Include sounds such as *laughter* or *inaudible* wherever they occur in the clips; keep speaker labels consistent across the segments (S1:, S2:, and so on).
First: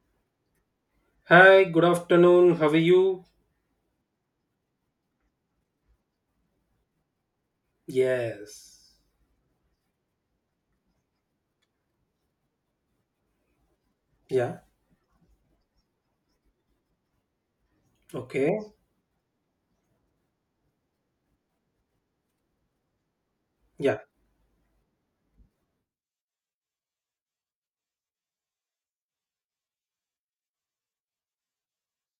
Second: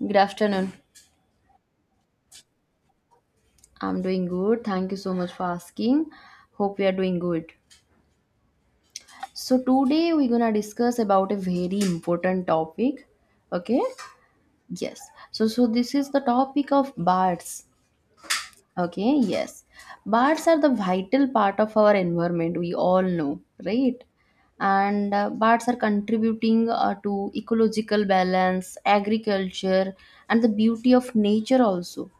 S1: Good afternoon.
S2: Hi, good afternoon. How are you?
S1: I'm doing good. Thank you so much for asking. Hope you are doing good.
S2: Yes.
S1: So today we're gonna discuss about a very important topic. Okay?
S2: Yeah.
S1: Yes. So this is the topic of birds.
S2: Okay.
S1: Okay, yes. Birds are the vital part of our environment, we all know, right?
S2: Yeah.
S1: And birds are contributing to ecological balance, agriculture, and the beauty of nature also,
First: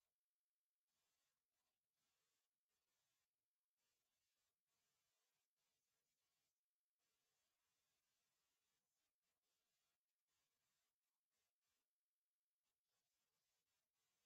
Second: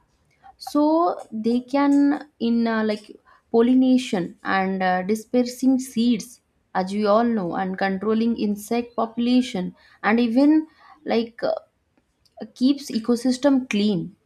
S1: so they can in like pollination and dispersing seeds, as we all know, and controlling insect population, and even like uh, keeps ecosystem clean.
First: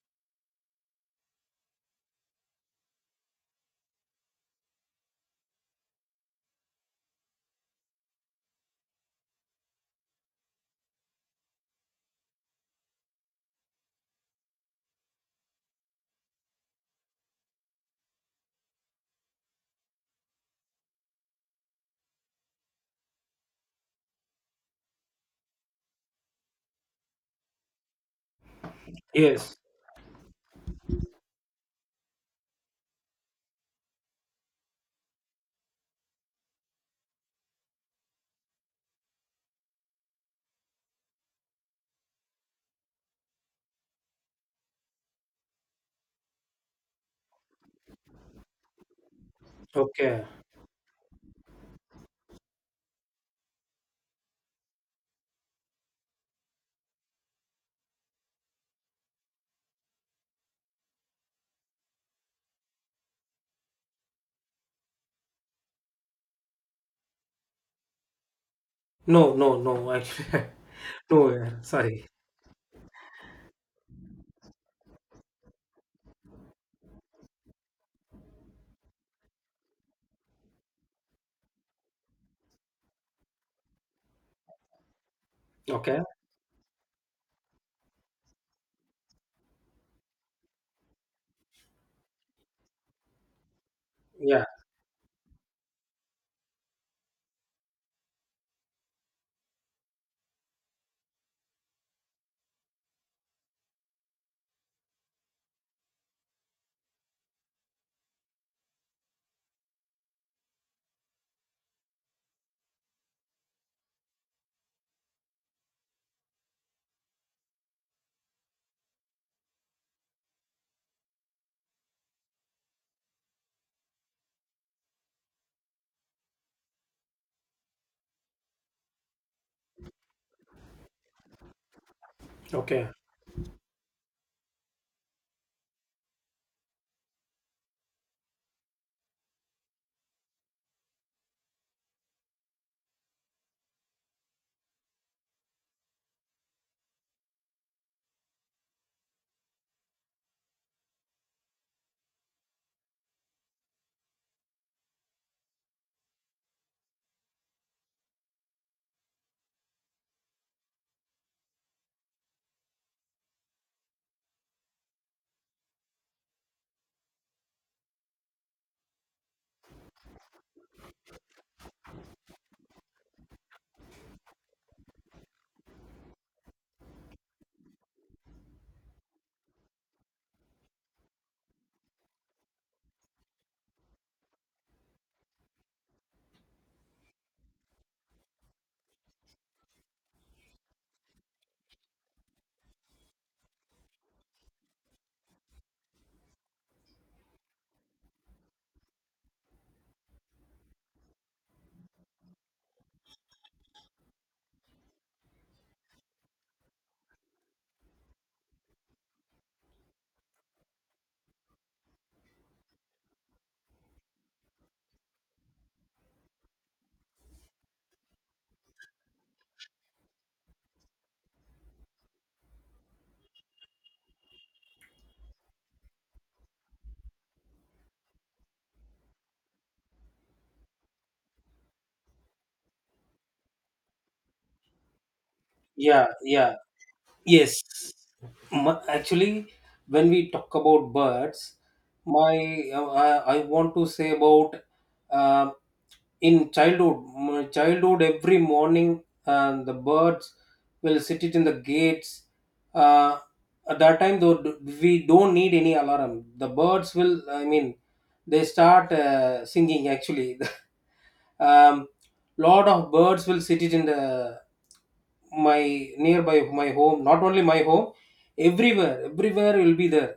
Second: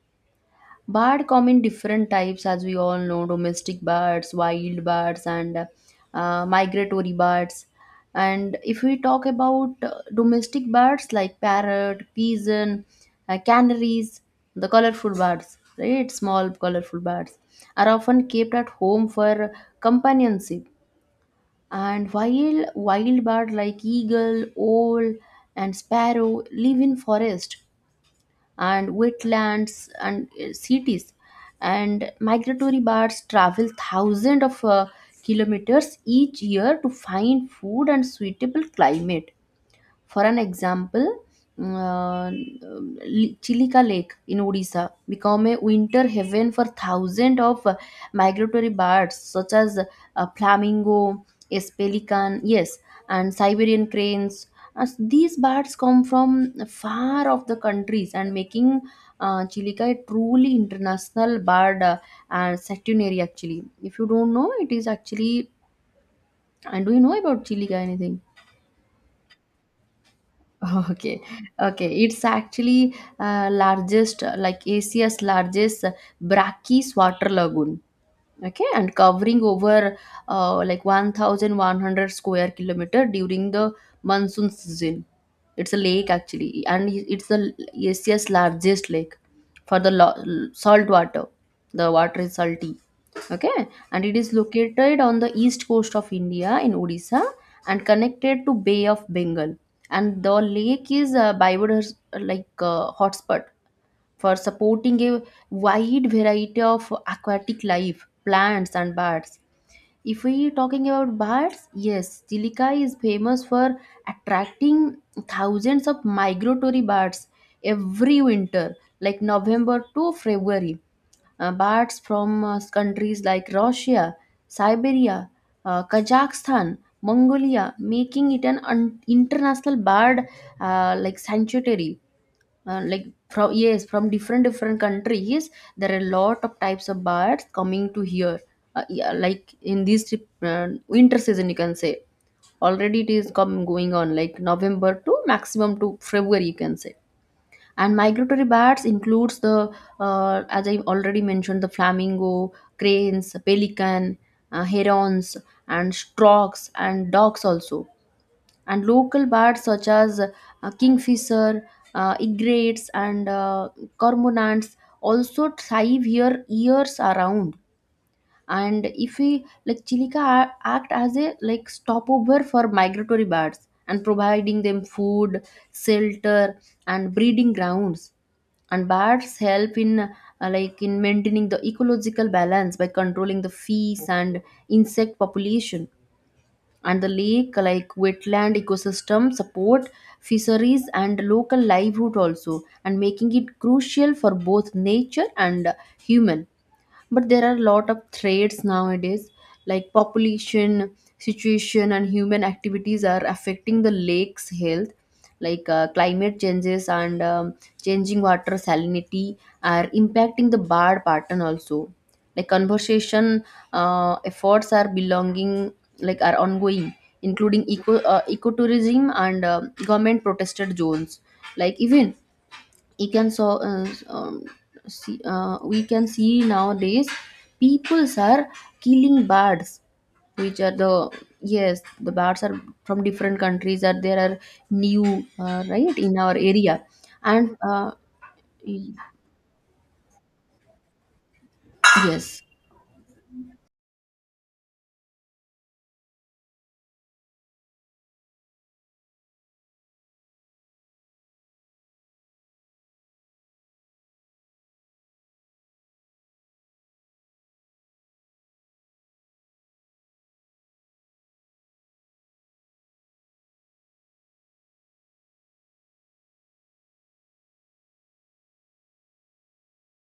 S1: Bird come in different types, as we all know: domestic birds, wild birds, and migratory birds. And if we talk about domestic birds like parrot, pigeon, canaries, the colorful birds, right? Small colorful birds are often kept at home for companionship. And while wild birds like eagle, owl, and sparrow live in forest and
S2: Yes.
S1: wetlands and cities, and migratory birds travel thousands of kilometers each year to find food and suitable climate. For an example, Chilika Lake in Odisha become a winter haven for thousands of migratory birds such as
S2: Okay.
S1: flamingo, yes, pelican, yes, and Siberian cranes. As these birds come from far off the countries and making Chilika a truly international bird and sanctuary actually. If you don't know, it is actually. And do you know about Chilika anything?
S2: No, no, no. Actually, *laughs*
S1: Okay,
S2: no, yeah,
S1: okay.
S2: sorry.
S1: It's actually largest, like Asia's largest brachys water lagoon, okay, and covering over like 1100 square kilometer during the monsoon season. It's a
S2: Okay.
S1: lake actually, and it's the asia's largest lake for the salt water. The water is salty, okay, and it is
S2: Yeah.
S1: located on the east coast of india in odisha and connected to bay of bengal. And the lake is a biodiverse hotspot for supporting a wide variety of aquatic life, plants and birds. If we talking about birds, yes, Chilika is famous for attracting thousands of migratory birds every winter, like November to February. Birds from countries like Russia, Siberia, Kazakhstan, Mongolia, making it an international bird like sanctuary,
S2: Okay.
S1: like, from, yes, from different different countries, there are a lot of types of birds coming to here. Yeah, like in this trip, winter season you can say, already it is come going on, like november to maximum to february you can say. And migratory birds includes the as I already mentioned, the flamingo, cranes, pelican, herons, and storks and ducks also, and local birds such as kingfisher, egrets, and cormorants also thrive here years around. And if we like, chilica act as a like stopover for migratory birds and providing them food, shelter, and breeding grounds. And birds help in like in maintaining the ecological balance by controlling the fees and insect population. And the lake, like wetland ecosystem, support fisheries and local livelihood also, and making it crucial for both nature and human. But there are a lot of threats nowadays, like population situation and human activities are affecting the lake's health, like climate changes and changing water salinity are impacting the bar pattern also. Like conservation efforts are belonging, like, are ongoing, including ecotourism and government protested zones. Like, even, you can so, uh, um, see, we can see nowadays peoples are killing birds, which are the, yes, the birds are from different countries, that there are new, right
S2: Yeah,
S1: in our
S2: yeah.
S1: area. and
S2: Yes.
S1: uh, y-
S2: Actually, when we talk about birds, my
S1: yes,
S2: uh, I I want to say about um in childhood, childhood every morning, and the birds will sit it in the gates, uh, at that time though we don't need any alarm. The birds will, I mean, they start singing actually. *laughs* um, Lot of birds will sit it in the, my nearby, my home, not only my home, everywhere, everywhere will be there.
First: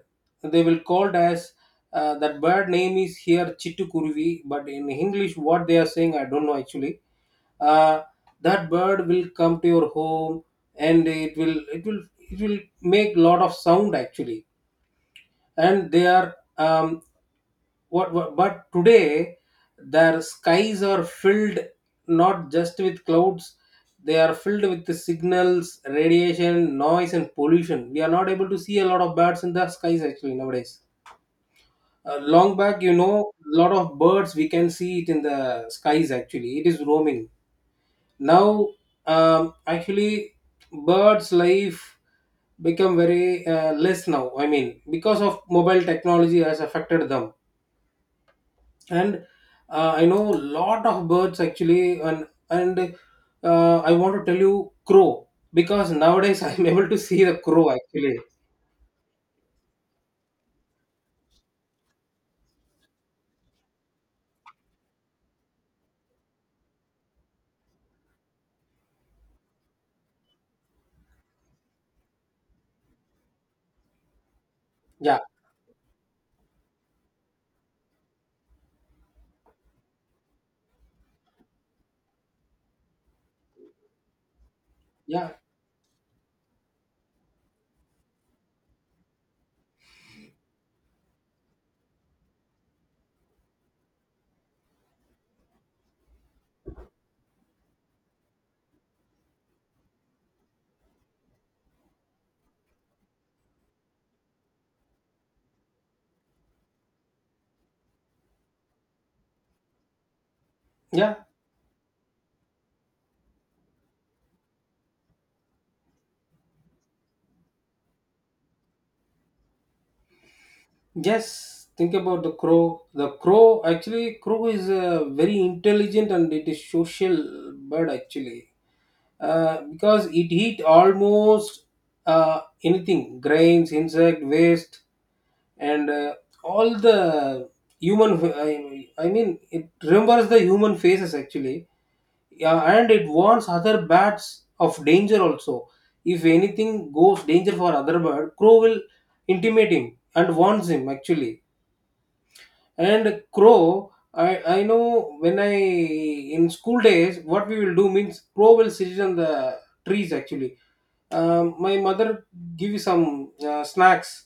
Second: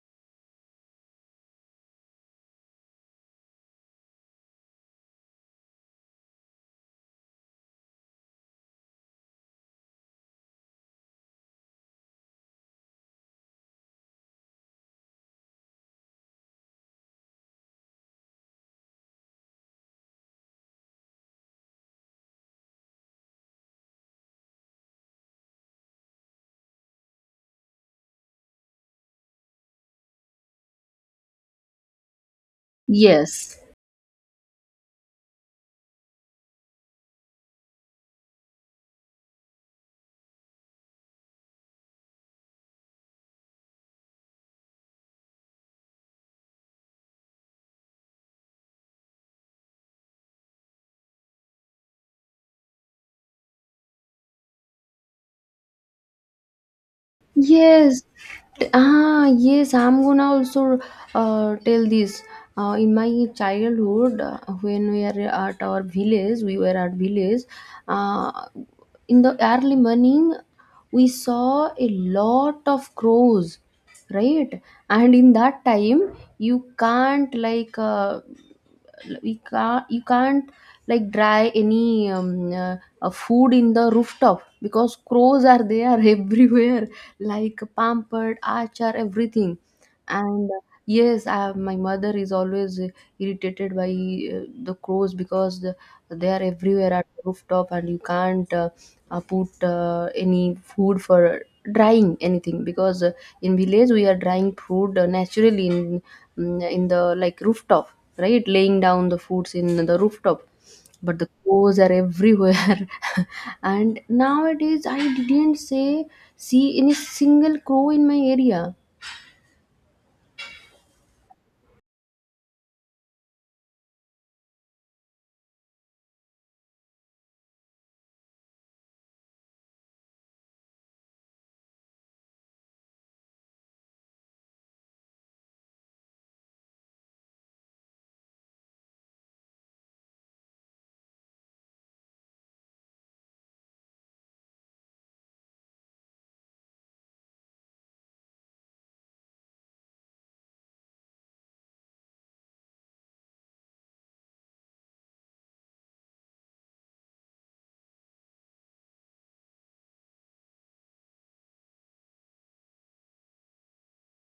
S2: They will called as that bird name is here Chittukurvi, but in English what they are saying I don't know actually. uh, that bird will come to your home, and it will it will make lot of sound actually. And they are, what, but today their skies are filled not just with clouds. They are filled with the signals, radiation, noise and pollution. We are not able to see a lot of birds in the skies actually nowadays. Long back, you know,
S1: yes.
S2: lot of birds we can see it in the skies actually, it is roaming. Now, actually birds life become very less now, I mean because of mobile technology has affected them. And I know lot of birds actually, and I want to tell you crow, because nowadays *laughs* I'm able to see the crow
S1: Yes,
S2: actually.
S1: ah, yes, I'm gonna also tell this. In my childhood, when we are at our village, we were at village. Uh, in the early morning, we saw a lot of crows, right? And
S2: Yeah,
S1: in that time, you can't like dry any food in the rooftop because
S2: yeah,
S1: crows are there *laughs* everywhere, like pampered archer everything. And Yes, my mother is always irritated by the crows, because they are everywhere at the rooftop, and you can't put any food for drying anything, because in village we are drying food naturally in in the like rooftop, right, laying down the foods in the rooftop. But
S2: yeah,
S1: the crows are everywhere *laughs* and nowadays I didn't say, see any single crow in my area.
S2: yes. Think about the crow, the crow. Actually, crow is very intelligent, and it is social bird actually, because it eat almost anything, grains, insect waste, and all the human, I mean, it remembers the human faces actually. Yeah, and it warns other bats of danger also. If anything goes danger for other bird, crow will intimate him and warns him actually. And crow, I know, when I in school days, what we will do means crow will sit on the trees actually. My mother give you some snacks.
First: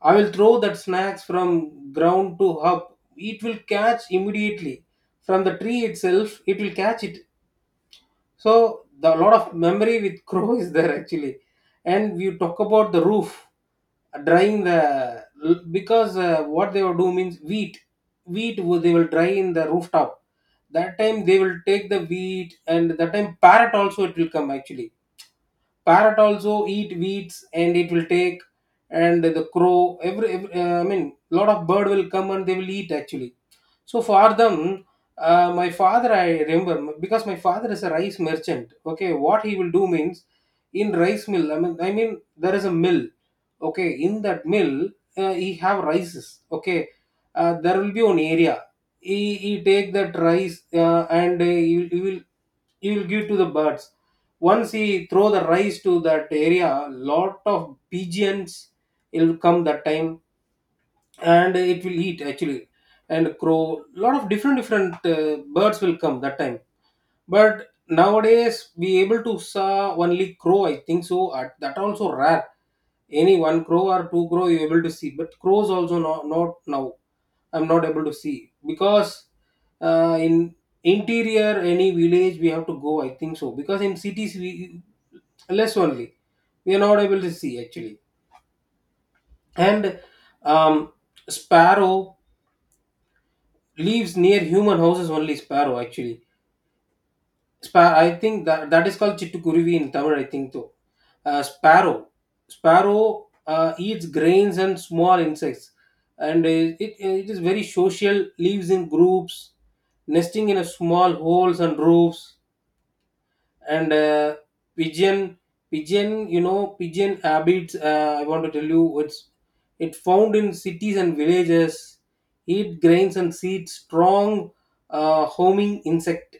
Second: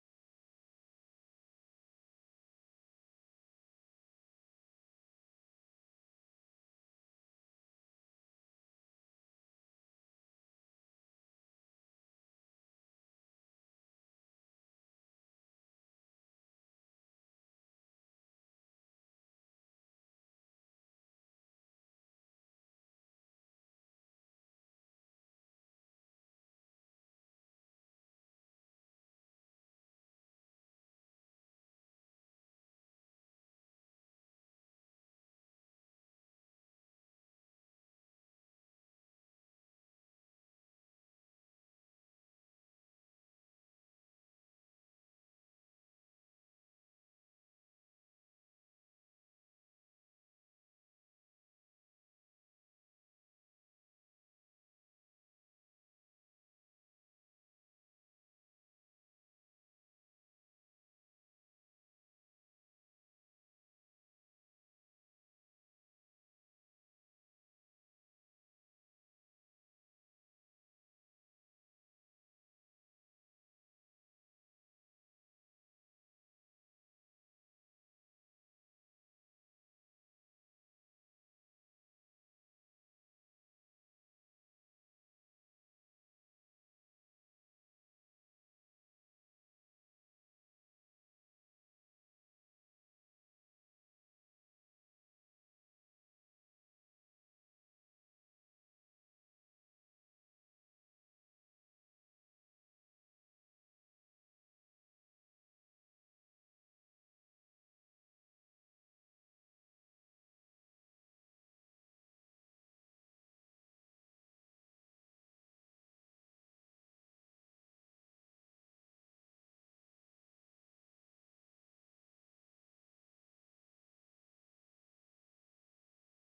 S2: I will throw that snacks from ground to up. It will catch immediately from the tree itself. It will catch it. So the lot of memory with crow *laughs* is there actually. And we talk about the roof, drying the, because what they will do means wheat, wheat, they will dry in the rooftop. That time they will take the wheat, and that time parrot also it will come actually. Parrot also eat weeds and it will take, and the crow, every I mean lot of bird will come and they will eat actually. So for them, my father, I remember, because my father is a rice merchant. Okay, what he will do means, in rice mill, I mean there is a mill. Okay, in that mill, he have rices. Okay, there will be one area. He take that rice, and he will, he will give to the birds. Once he throw the rice to that area, lot of pigeons will come that time, and it will eat actually. And crow, lot of different different birds will come that time. But nowadays we able to saw only crow I think so. At, that also rare, any one crow or two crow you able to see. But crows also not now I'm not able to see, because in interior, any village we have to go I think so. Because in cities we less only. We are not able to see actually. And um, sparrow lives near human houses only, sparrow actually. I think that that is called Chittukuruvi in Tamil, I think so. Sparrow. Sparrow eats grains and small insects, and it it is very social. Lives in groups, nesting in a small holes and roofs. And pigeon, pigeon, you know, pigeon habits. I want to tell you, it's it found in cities and villages. Eat grains and seeds. Strong, homing insect,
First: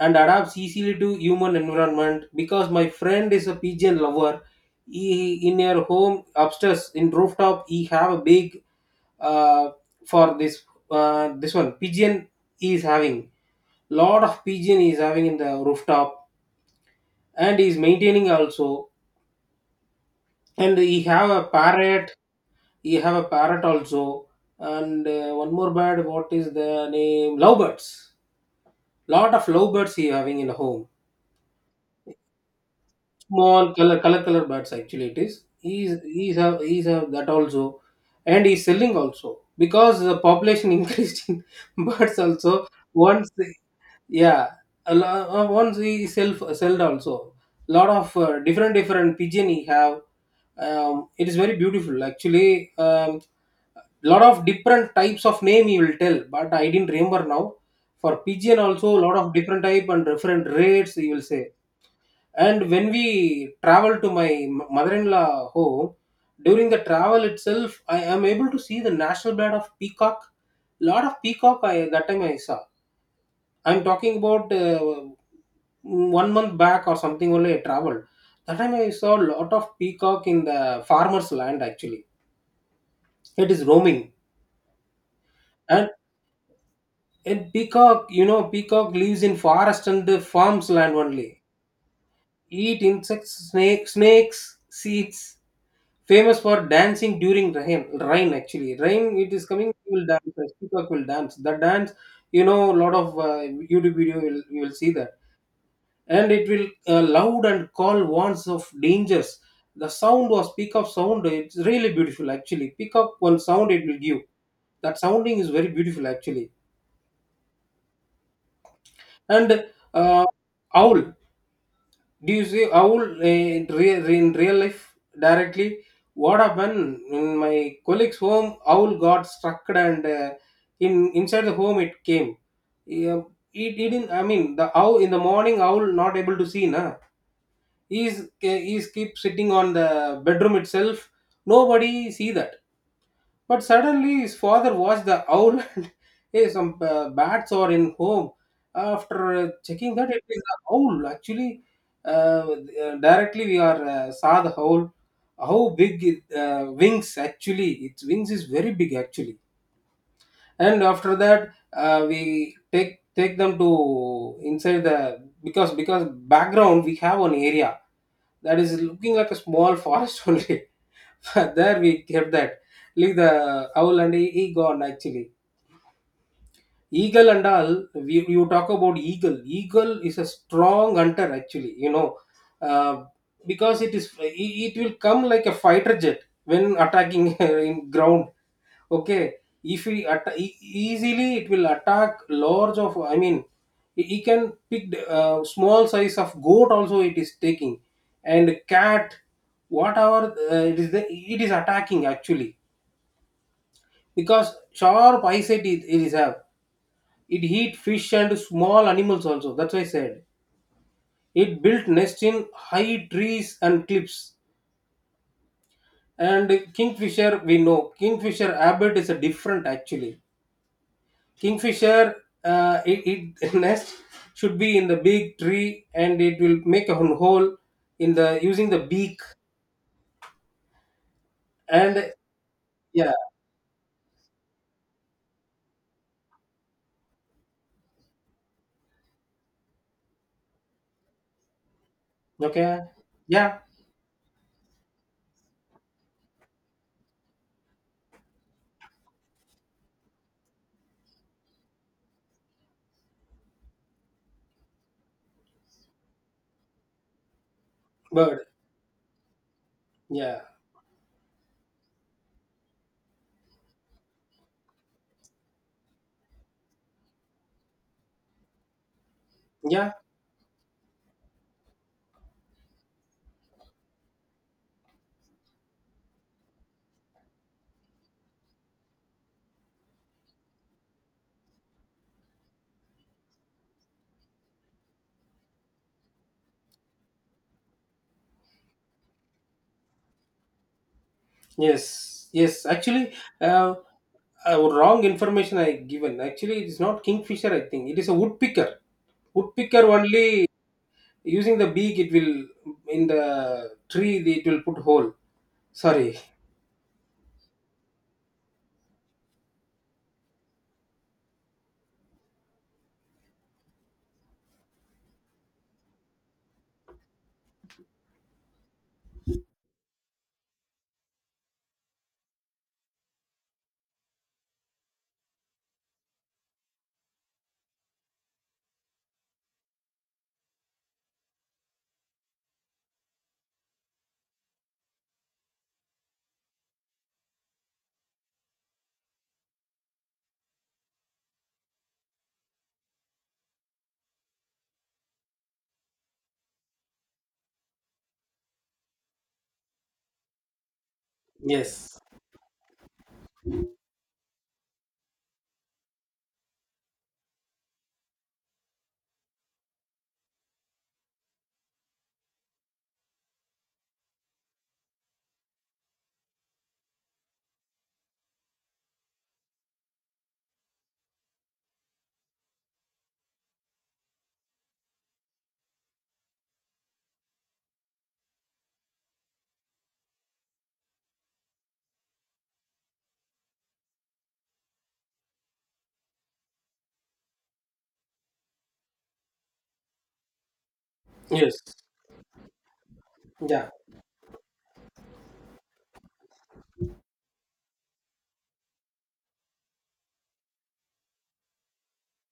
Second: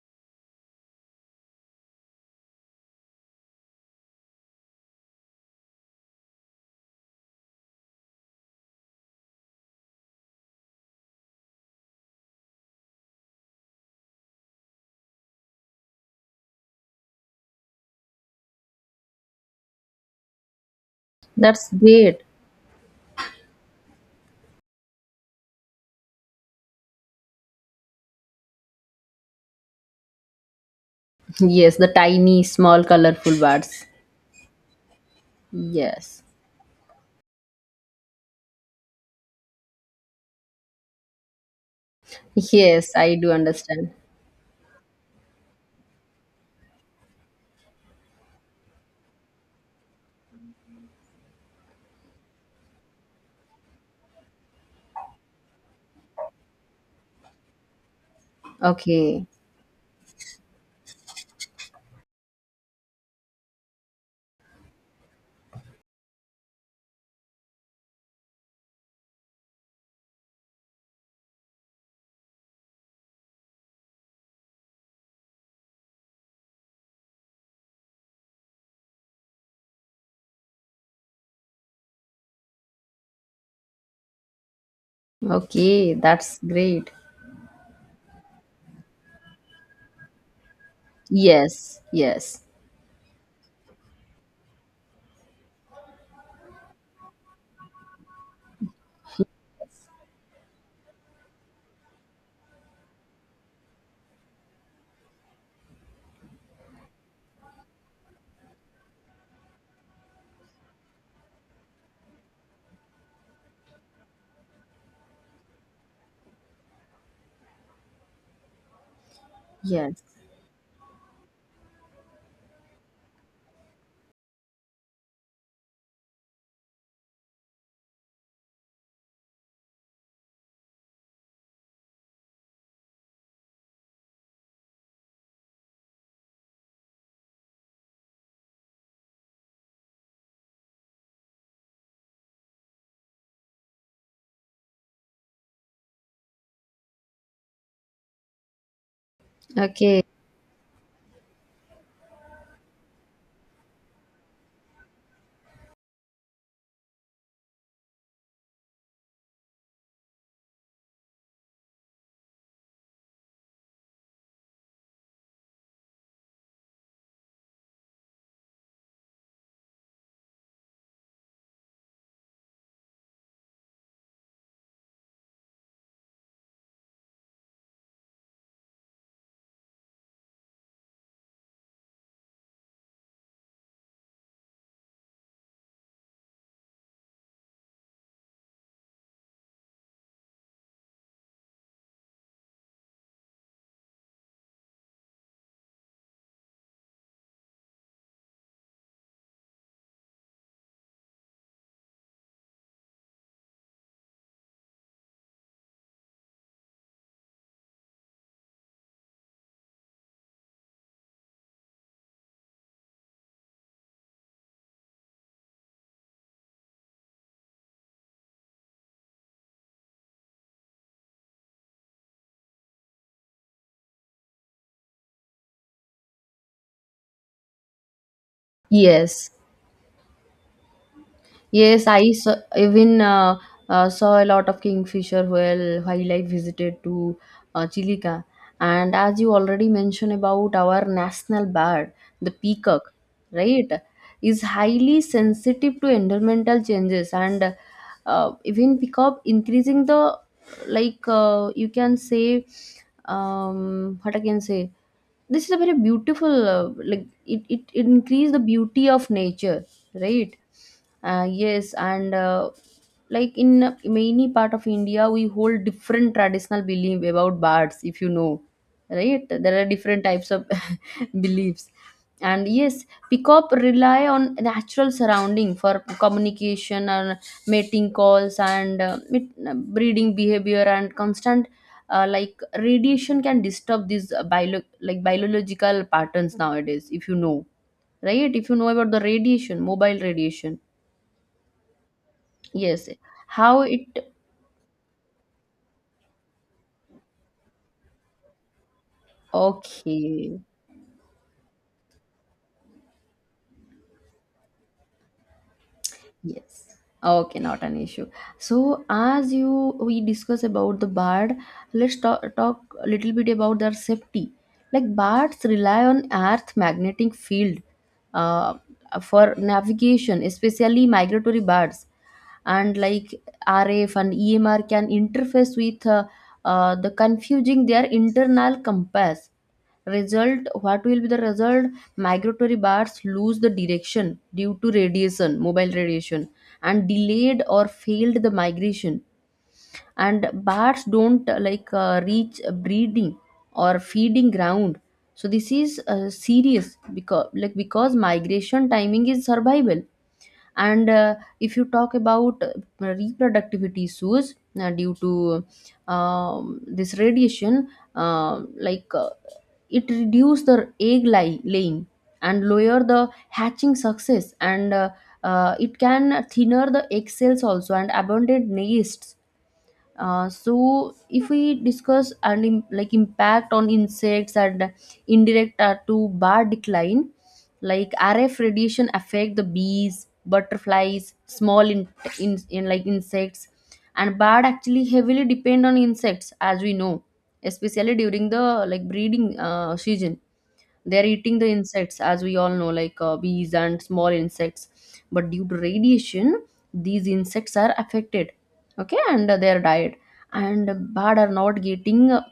S2: and adapts easily to human environment, because my friend is a pigeon lover. He, in her home upstairs in rooftop, he have a big uh, for this this one pigeon. He is having lot of pigeon he is having in the rooftop, and he is maintaining also. And he have a
S1: That's
S2: parrot,
S1: great.
S2: he have a parrot also. And one more bird, what is the name, lovebirds. Lot of lovebirds he having in the home.
S1: *laughs* Yes, the tiny small colorful
S2: Small
S1: birds.
S2: color color color birds actually it is. he's
S1: Yes.
S2: he's have he's have that also. And he's selling also, because the population *laughs* increased in birds also.
S1: Yes, I
S2: Once
S1: do
S2: they,
S1: understand.
S2: yeah, once he sell, sold also, lot of different different pigeon he have. It is very beautiful actually. um, Lot of different types of name he will tell, but I didn't remember now. For pigeon also, lot
S1: Okay.
S2: of different type and different rates he will say. And when we travel to my mother-in-law home, during the travel itself, I am able to see the national bird of peacock. Lot of peacock I that time I saw. I'm talking about 1 month back or something only I traveled. That time I saw a lot of peacock in the farmer's land actually. It is roaming. And
S1: Okay, that's great.
S2: in peacock, you know, peacock lives in forest and the farm's land only.
S1: Yes. Yes.
S2: Eat insects, snake, snakes, seeds. Famous for dancing during rain. Rain actually, rain. It is coming, you will dance. The peacock will dance. The dance, you know, a lot of YouTube video will you will see that. And it will loud and call warns of dangers. The sound was peacock sound, it's really beautiful actually. Peacock one sound it will give. That sounding is very beautiful actually. And
S1: Yes.
S2: uh, owl. Do you see how in real life directly what happened in my colleague's home. Owl got struck, and in inside the home it came. Yeah, it didn't, I mean the owl in the morning owl not able to see na. He's, eh, he's keep sitting on the bedroom itself. Nobody see that. But suddenly his father watched the owl *laughs* and hey, some bats are in home. After checking
S1: Okay.
S2: that, it is the owl. Actually, uh, directly we are saw the owl. How big it, wings actually? Its wings is very big actually. And after that we take them to inside the, because background we have an area that is looking like a small forest *laughs* only. But there we kept that like the owl and he gone actually. Eagle and all we, you talk about eagle. Eagle is a strong hunter actually, you know, uh, because it is it will come like a fighter jet when attacking *laughs* in ground. Okay, if he easily it will attack large of, I mean he can pick the, small size of goat also it is taking, and cat, whatever it is attacking actually. Because sharp eyesight it is have. It eat fish and small animals also, that's why I said, it built nest in high trees and cliffs. And kingfisher, we know kingfisher habit is a different actually. Kingfisher, it *laughs* nest should be in the big tree, and it will make a hole in the using the beak.
S1: Yes. Yes, I
S2: And
S1: saw, even
S2: yeah,
S1: saw a lot of kingfisher while I visited to Chilika. And as you already mentioned about our national bird, the
S2: okay,
S1: peacock,
S2: yeah,
S1: right, is highly sensitive to environmental changes, and even peacock increasing the like you can say, what I can say. This is a very beautiful like it increase the
S2: bird,
S1: beauty of nature, right?
S2: yeah,
S1: Yes, and like in many part of India, we hold different traditional belief about bards. If you know, right? There are
S2: yeah,
S1: different types of *laughs* beliefs, and yes, pickup rely on natural surrounding for communication and mating calls and breeding behavior and constant. Like radiation can disturb these like biological patterns nowadays, if you know, right, if you know about the radiation, mobile radiation.
S2: yes, yes.
S1: Yes.
S2: Actually,
S1: How
S2: uh,
S1: it
S2: wrong information I given. Actually, it is not kingfisher, I think it is a woodpecker. Woodpecker
S1: okay.
S2: only using the beak. It will in the tree, it will put hole. Sorry.
S1: Yes. Okay, not an issue. So as you we discuss about the bird, let's talk a little bit about their safety. Like, birds rely on earth magnetic field uh, for navigation, especially migratory birds. And like, RF and EMR can interface with the confusing their internal compass. Result, what will be the result? Migratory birds lose the direction due to radiation, mobile radiation, and delayed or failed the migration, and bats don't reach breeding or feeding ground. So this is serious, because like, because migration timing is survival. And if you talk
S2: Yes.
S1: about reproductive issues due to this radiation, uh, like uh, it reduce the egg laying and lower the hatching success, and it can thinner the egg cells also, and abundant nests. So if we discuss and like impact on insects, and indirect to bar decline, like RF radiation affect the bees, butterflies, small in like insects. And bird actually heavily depend on insects, as we know, especially during the like breeding season. They're eating the
S2: Yes.
S1: insects, as we all know, like bees
S2: Yeah.
S1: and small insects. But due to radiation, these insects are affected, okay, and their diet. And bird are not getting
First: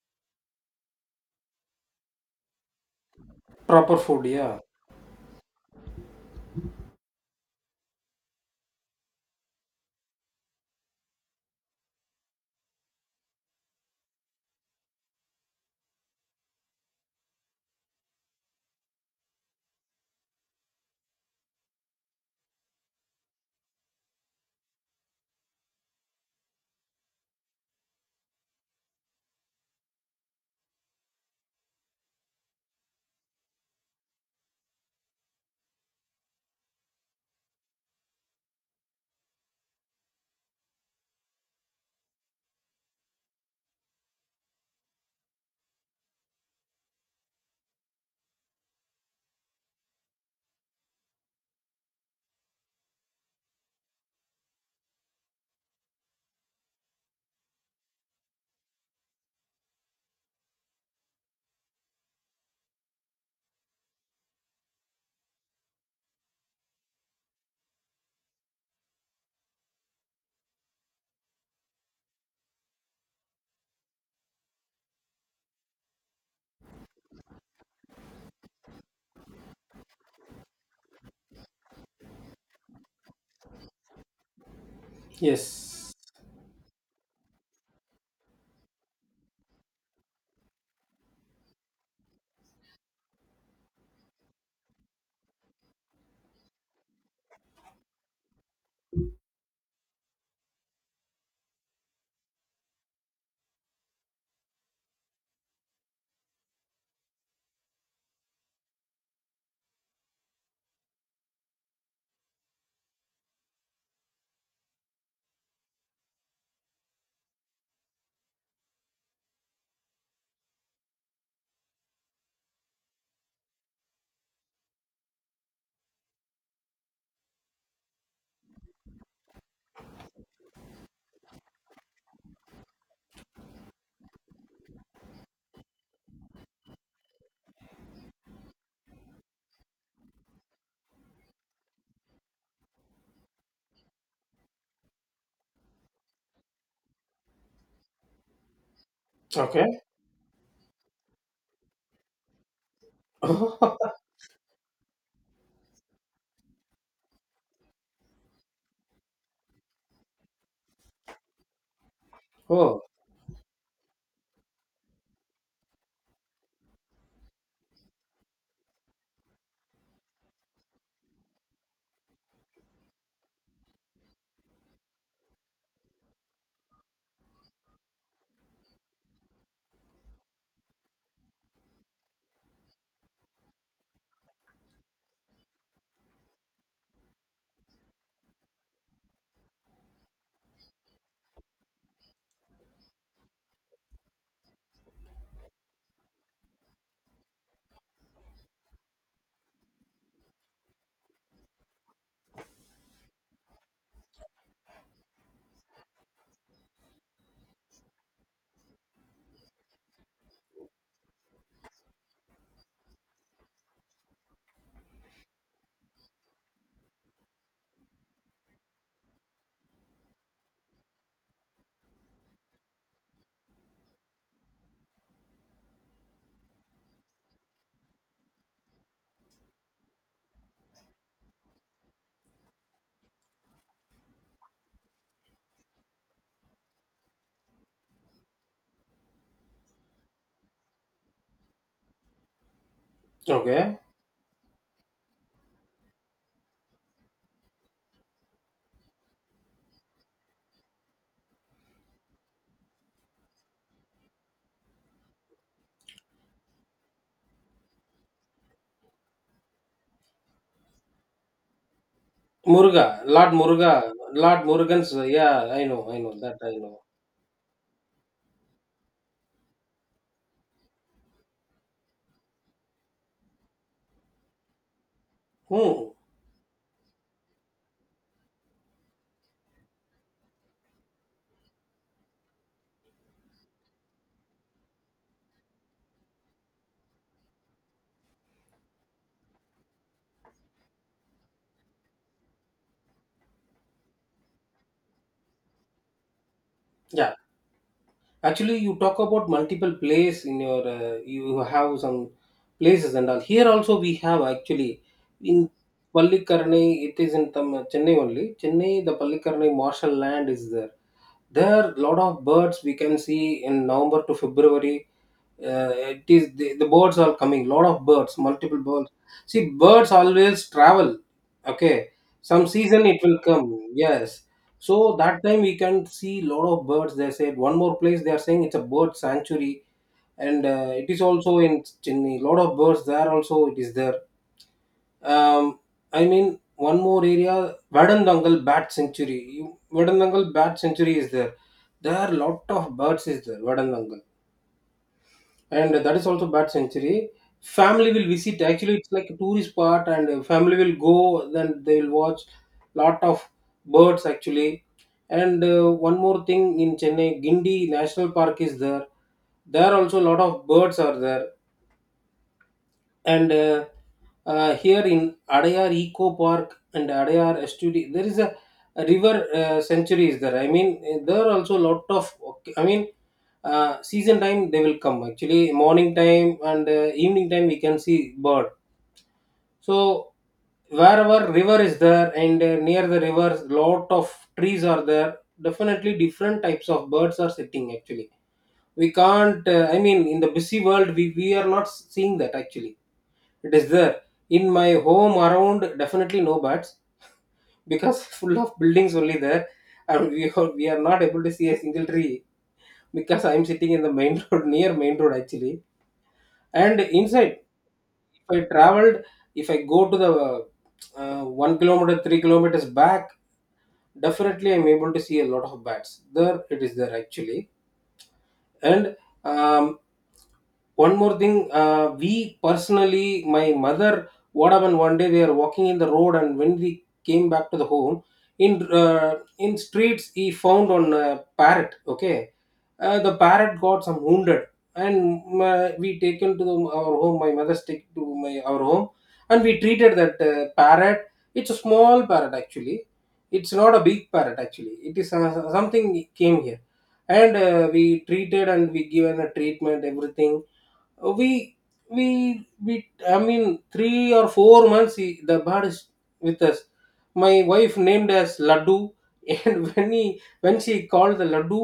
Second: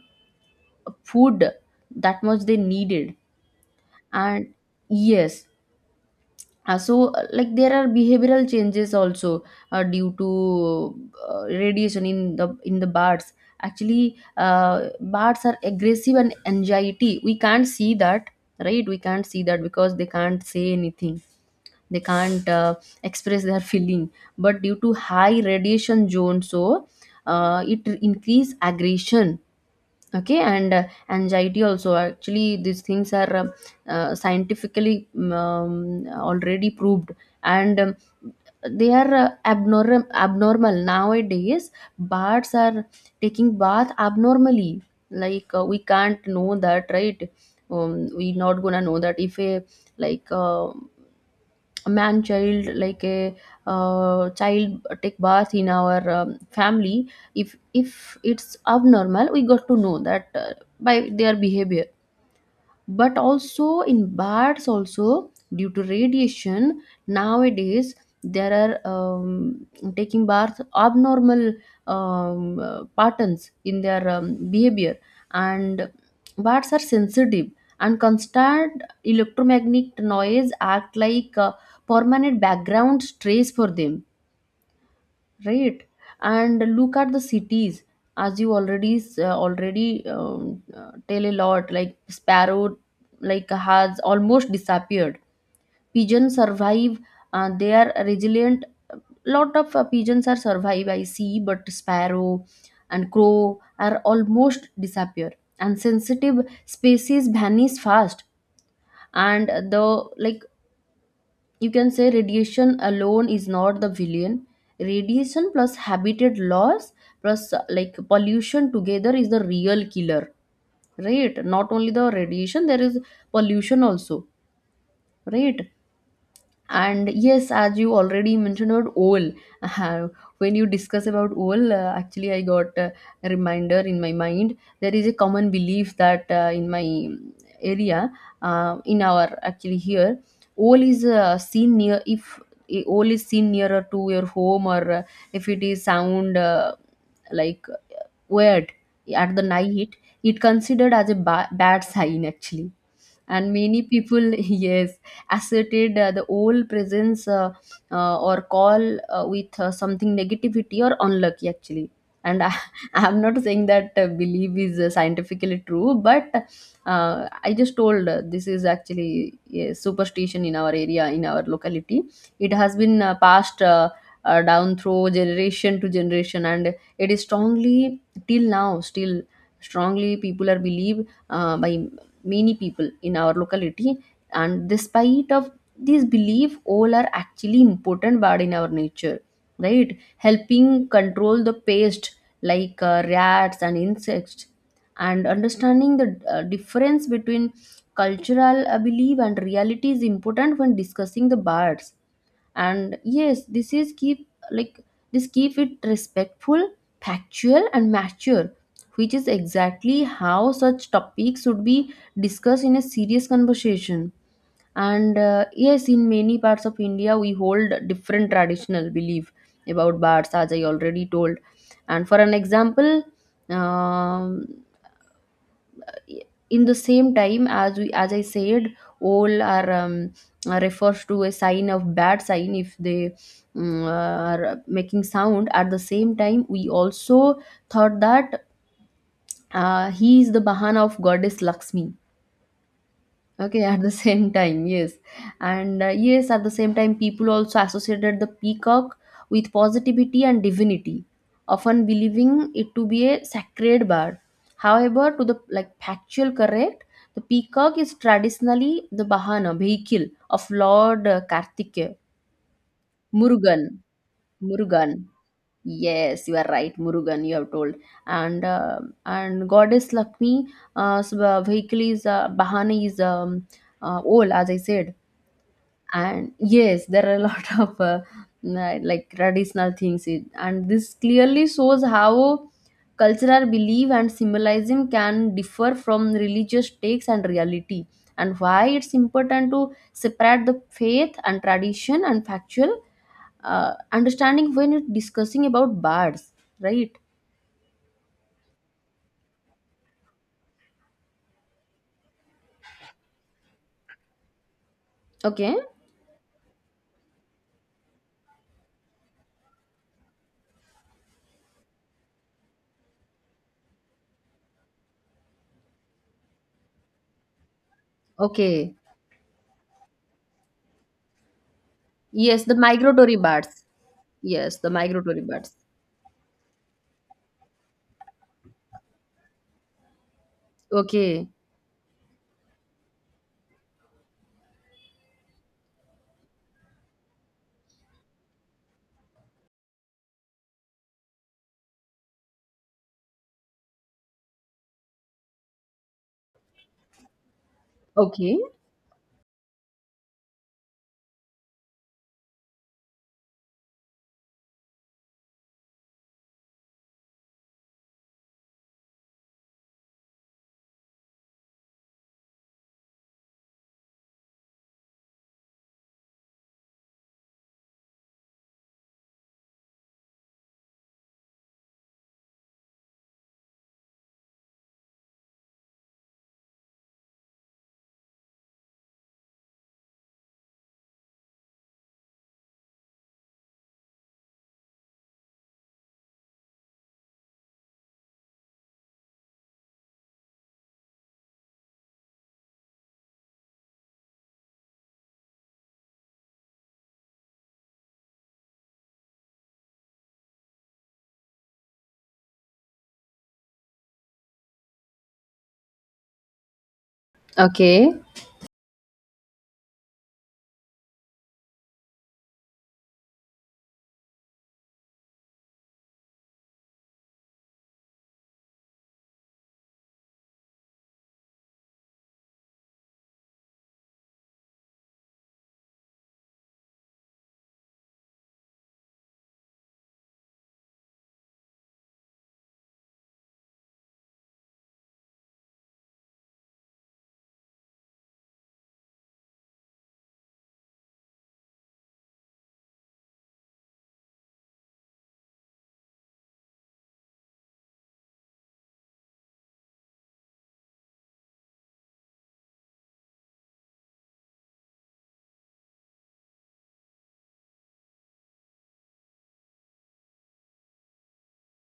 S1: food that much they needed.
S2: Proper food.
S1: And
S2: Yeah.
S1: yes, like there are behavioral changes also due to radiation in the bats. Actually, bats are aggressive and anxiety. We can't see that, right? We can't see that because they can't say anything, they can't express their feeling. But due to high radiation zone, so it increase aggression, okay, and anxiety also. Actually, these things are scientifically already proved. And they are abnormal nowadays. Birds are taking bath abnormally, we can't know that right. We not gonna know that if a like uh, a man child like a child take bath in our family, if it's abnormal we got to know that by their behavior. But also in bats also, due to radiation nowadays, there are taking baths abnormal patterns in their behavior. And bats are sensitive, and constant electromagnetic noise act like a permanent background stress for them, right.
S2: Yes.
S1: And look at the cities. As you already already tell a lot, like sparrow, like, has almost disappeared. Pigeons survive, they are resilient. Lot of pigeons are survive I see, but sparrow and crow are almost disappear, and sensitive species vanish fast. And the, like, you can say radiation alone is not the villain. Radiation plus habitat loss plus like pollution together is the real killer, right? Not only the radiation, there is pollution also, right. And yes, as you already mentioned about owl, uh, *laughs* when you discuss about owl, actually I got a reminder in my mind. There is a common belief that in my area, in our, actually, here, owl is seen near, if a owl is seen nearer to your home or if it is sound like weird at the
S2: Okay.
S1: night, it considered as a bad sign actually.
S2: *laughs*
S1: And many people *laughs* yes asserted the old presence or call with something negativity or unlucky actually. And
S2: Oh,
S1: *laughs* I'm not saying that belief is scientifically true, but I just told, this is actually a Superstition in our area, in our locality. It has been passed down through generation to generation, and it is strongly, till now still strongly, people are believed by many people in our locality. And despite of this belief, all are actually important but in our nature, right, helping control the pest like rats and insects. And understanding the difference between cultural belief and reality is important when discussing the birds. And yes, this keep it respectful, factual and mature, which is exactly how such topics should be discussed in a serious conversation. And yes, in many parts of India we hold different traditional belief about baths, as I already told. And for an example, um, in the same time, as I said, all are refers to a sign of bad sign if they are making sound. At the same time, we also thought that he is the bahana of goddess Lakshmi. Okay, *laughs*
S2: okay.
S1: at the same time, yes. And yes, at the same time, people also associated the peacock with positivity and divinity, often believing it to be a sacred bird. However, to the like factual correct, the peacock is traditionally the bahana, vehicle of Lord Kartikeya,
S2: Muruga, Lord Muruga,
S1: Murugan,
S2: Lord Murugan's.
S1: Murugan.
S2: Yeah, I know
S1: Yes, you
S2: that.
S1: are
S2: I
S1: right,
S2: know.
S1: Murugan. You have told, and uh, and goddess Lakshmi, vehicle is Bahana is old, as I said,
S2: Hmm.
S1: and yes there are a lot *laughs* of traditional things in, and this clearly shows how cultural belief and symbolism can differ from religious texts and reality, and why it's important to separate the faith and tradition and factual understanding when it's discussing about bards, right.
S2: Yeah. Actually, you talk about multiple plays in your. You have some places and all. Here also we have actually in
S1: Okay.
S2: Pallikarnai. It is in Chennai only. Chennai, the Pallikarnai martial land is there. There are lot of birds we can see in November to February. It is the birds are coming. Lot of birds, multiple
S1: Okay.
S2: birds. See, birds always travel. Okay,
S1: Yes,
S2: some
S1: the
S2: season it
S1: migratory
S2: will
S1: birds.
S2: come. Yes,
S1: Yes, the
S2: so
S1: migratory
S2: that time
S1: birds.
S2: we can see lot of birds. They said one more place they are saying it's a bird sanctuary, and it is
S1: Okay.
S2: also in Chennai. Lot of birds there also it is there. Um, I mean one more area Vadandangal Bat Sanctuary. Vadandangal Bat Sanctuary is there. There are lot of birds is there Vadandangal, and that is also bad century. Family will
S1: Okay.
S2: visit. Actually, it's like a tourist spot, and family will go, then they will watch lot of birds actually. And one more thing, in Chennai Gindi National Park is there. There also a lot of birds are there. And here in Adayar Eco Park and Adayar Estuary, there is a river sanctuary is there. I mean, there are also lot of. Okay, I mean, season time they will come. Actually, morning time and evening time we can see bird. So wherever river is there, and near the river, lot of trees are there. Definitely, different types of birds are sitting. Actually, we can't. I mean, in the busy world, we are not seeing that, actually it is there. In my home around, definitely no bats because *laughs* full of buildings only there, and we are not able to see a single tree, because I'm sitting in the main *laughs* road, near main road actually. And inside,
S1: Okay.
S2: if I traveled, if I go to the 1 kilometer, 3 kilometers back, definitely I'm able to see a lot of bats. There it is there actually. And um, one more thing, we personally, my mother, what happened one day, we are walking in the road, and when we came back to the home, in streets, he found on a parrot. Okay, the parrot got some wounded, and we taken to the, our home. My mother's take to my our home, and we treated that parrot. It's a small parrot actually. It's not a big parrot actually. It is something came here, and we treated and we given a treatment everything. Uh, we we we I mean 3 or 4 months he, the bird is with us. My wife named as Laddu. *laughs* And when he, when she called the Laddu,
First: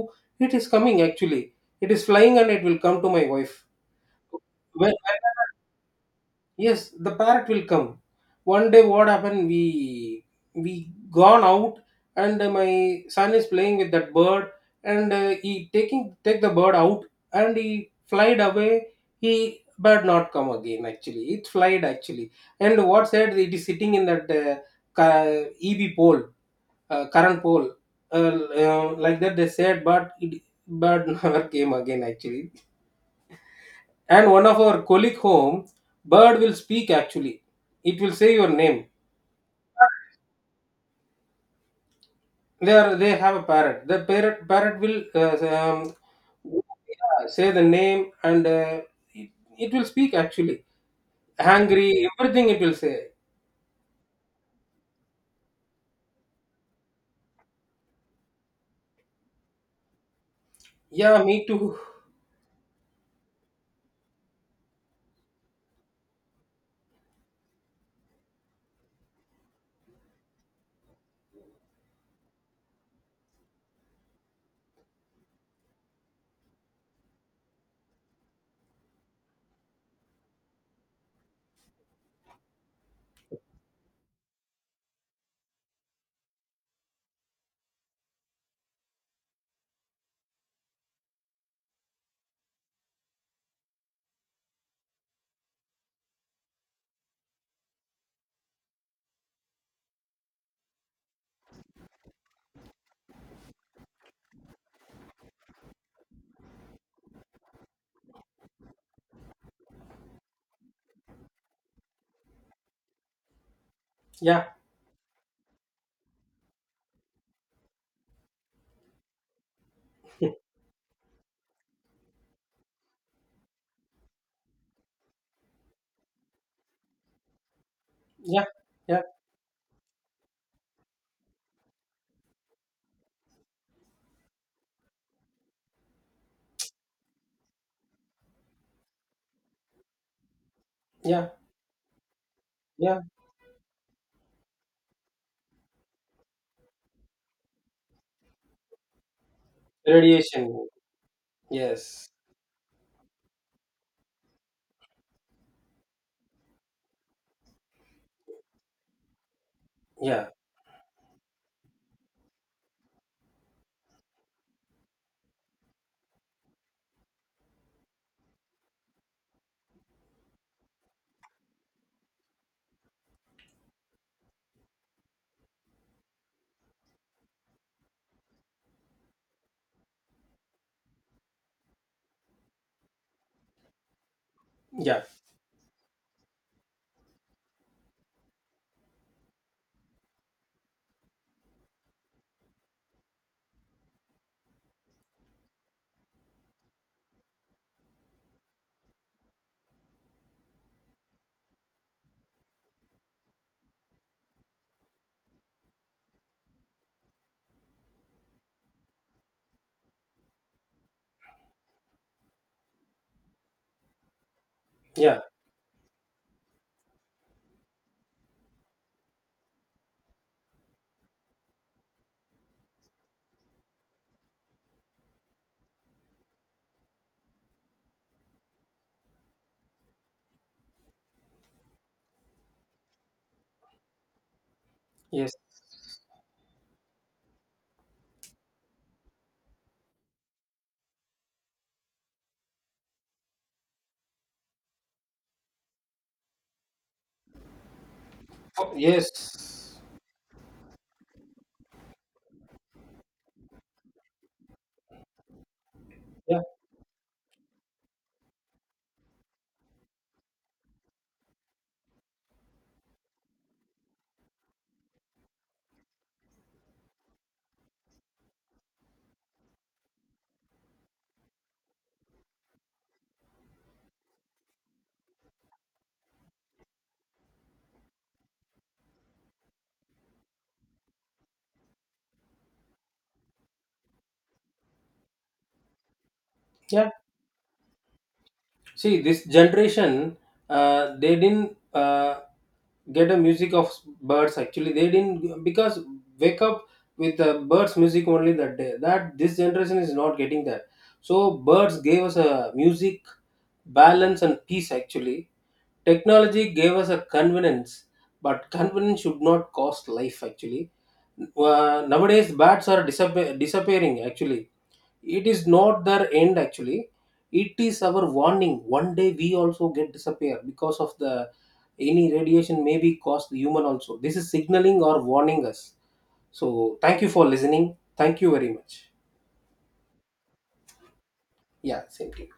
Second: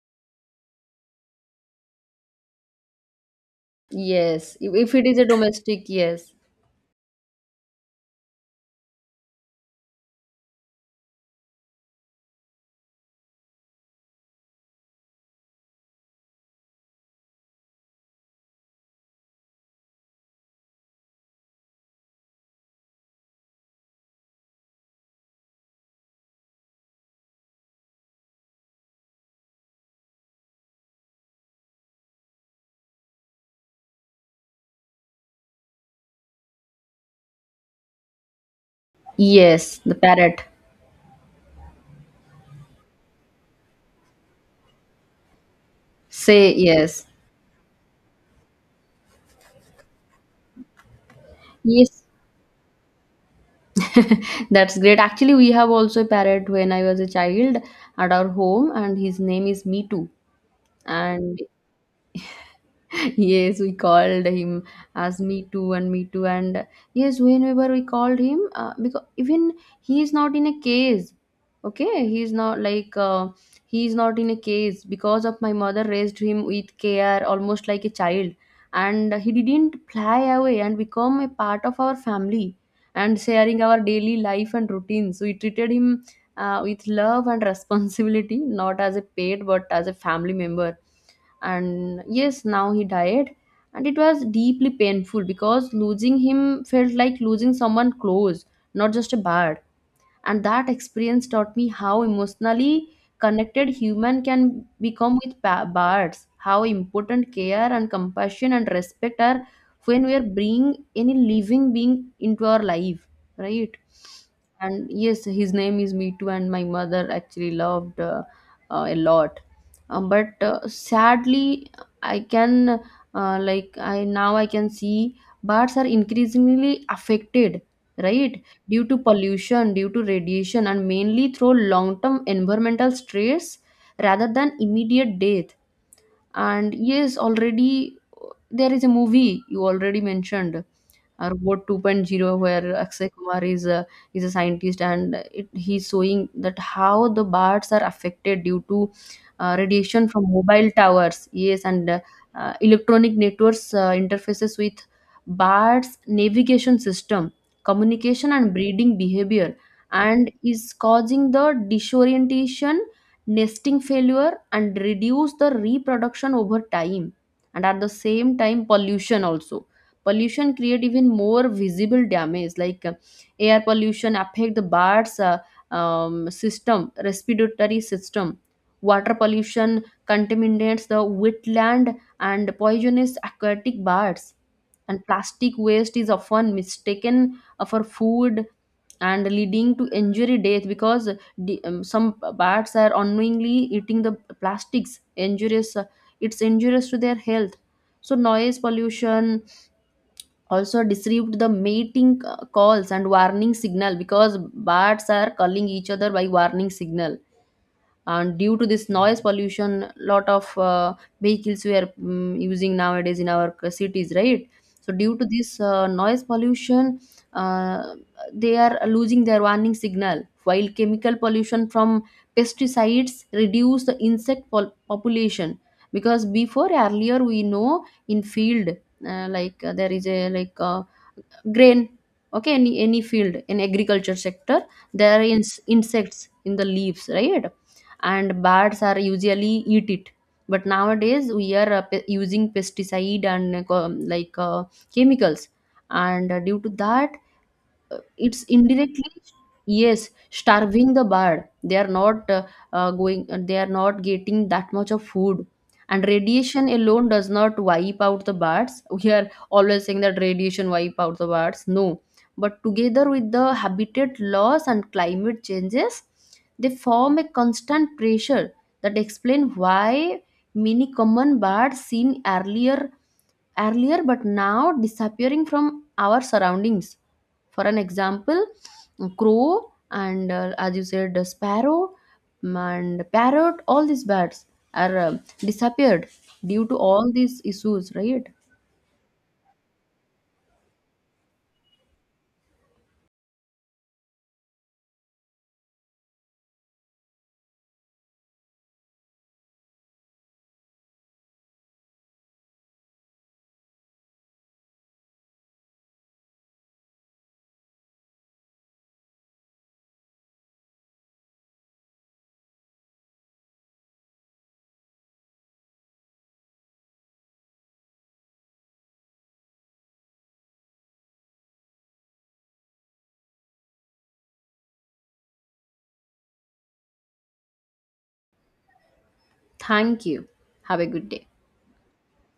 S2: it is coming actually. It is flying and it will come to my wife
S1: Yes. If,
S2: when.
S1: if it is a domestic, yes.
S2: Yes, the parrot will come. One day, what happened? We gone out, and my son is playing with that bird, and he taking take the bird out, and he flied away. He Bird not come again. Actually, it flied actually, and what said it is sitting in that EB pole, current pole, uh, like that they said, but it bird *laughs* never came again. Actually, and one of our colleague home, bird will speak actually. It will say your name.
S1: Yes, the parrot.
S2: They have a parrot. The parrot will
S1: Say yes.
S2: yeah, say the name, and it, it will speak actually.
S1: Yes.
S2: Hungry, everything it will say.
S1: That's great. Actually, we have also a parrot when I was a child at our home, and his name is Mitu.
S2: Yeah,
S1: And
S2: me too.
S1: yes, we called him as me too and yes, whenever we called him, because even he is not in a case, okay, he is not like he is not in a case because of my mother raised him with care almost like a child, and he didn't fly away and become a part of our family and sharing our daily life and routines. We treated him with love and *laughs* responsibility, not as a pet but as a family member. And yes, now he died, and it was deeply painful because losing him felt like losing someone close, not just a bird. And that experience taught me how emotionally connected human can become with birds, how important care and compassion and respect are when we are bringing any living being into our life, right.
S2: Yeah,
S1: And yes, his name is Mitu and my mother actually loved a lot. But sadly, I can like I now I can see birds are increasingly affected, right,
S2: yeah,
S1: due to
S2: yeah,
S1: pollution, due to radiation, and mainly through long term environmental stress rather than immediate death. And yes, already there is a movie you already mentioned,
S2: yeah,
S1: robot 2.0, where
S2: yeah.
S1: Akshay Kumar is a scientist, and he's showing that how the birds are affected due to radiation from
S2: Radiation.
S1: mobile towers, yes, and
S2: Yes.
S1: electronic networks interfaces with birds navigation system, communication and breeding behavior,
S2: Yeah.
S1: and is causing the disorientation, nesting failure and reduce the reproduction over time. And at the same time, pollution also, pollution create even more visible damage. Like air pollution affect the birds system respiratory system, water pollution contaminates the wetland and poisonous aquatic birds,
S2: Yeah.
S1: and plastic waste is often mistaken for food and leading to injury death, because some bats are unknowingly eating the plastics, injurious, it's injurious to their health. So noise pollution also deceived the mating calls and warning signal, because bats are calling each other by warning signal, and due to this noise pollution, lot of vehicles we are using nowadays in our cities, right. So due
S2: Yeah.
S1: to this noise pollution, uh, they are losing their warning signal, while chemical pollution from pesticides reduce the population. Because before, earlier we know, in field, there is a like grain, okay, any field in agriculture sector, there are
S2: Yes.
S1: insects in the leaves, right, and birds are usually eat it, but nowadays we are using pesticide and like uh, chemicals, and due to that, it's
S2: Oh,
S1: indirectly,
S2: yes.
S1: yes, starving the bird. They are not going they are not getting that much of food. And
S2: Yeah.
S1: radiation alone does not wipe out the birds. We are always saying that radiation wipe out the birds, no, but together with the habitat loss and climate changes, they form a constant pressure that explain why many common birds seen earlier but now disappearing from our surroundings. For an example, crow and as you said, sparrow, and parrot, all these birds are disappeared due to
S2: Yeah.
S1: all these issues, right?
S2: See, this generation, they didn't get a music of birds. Actually, they didn't, because wake up with the birds music only that day. That this generation is not getting that. So birds gave us a music, balance and peace. Actually, technology gave us a convenience, but convenience should not cost life. Actually, nowadays bats are disappearing. Actually, it is not their end actually. It is our warning. One day we also get disappear, because of the any radiation may be caused the human also. This is signaling or warning us. So thank you for listening. Thank you very much.
S1: Thank you. Have a good day.
S2: Yeah, same to you.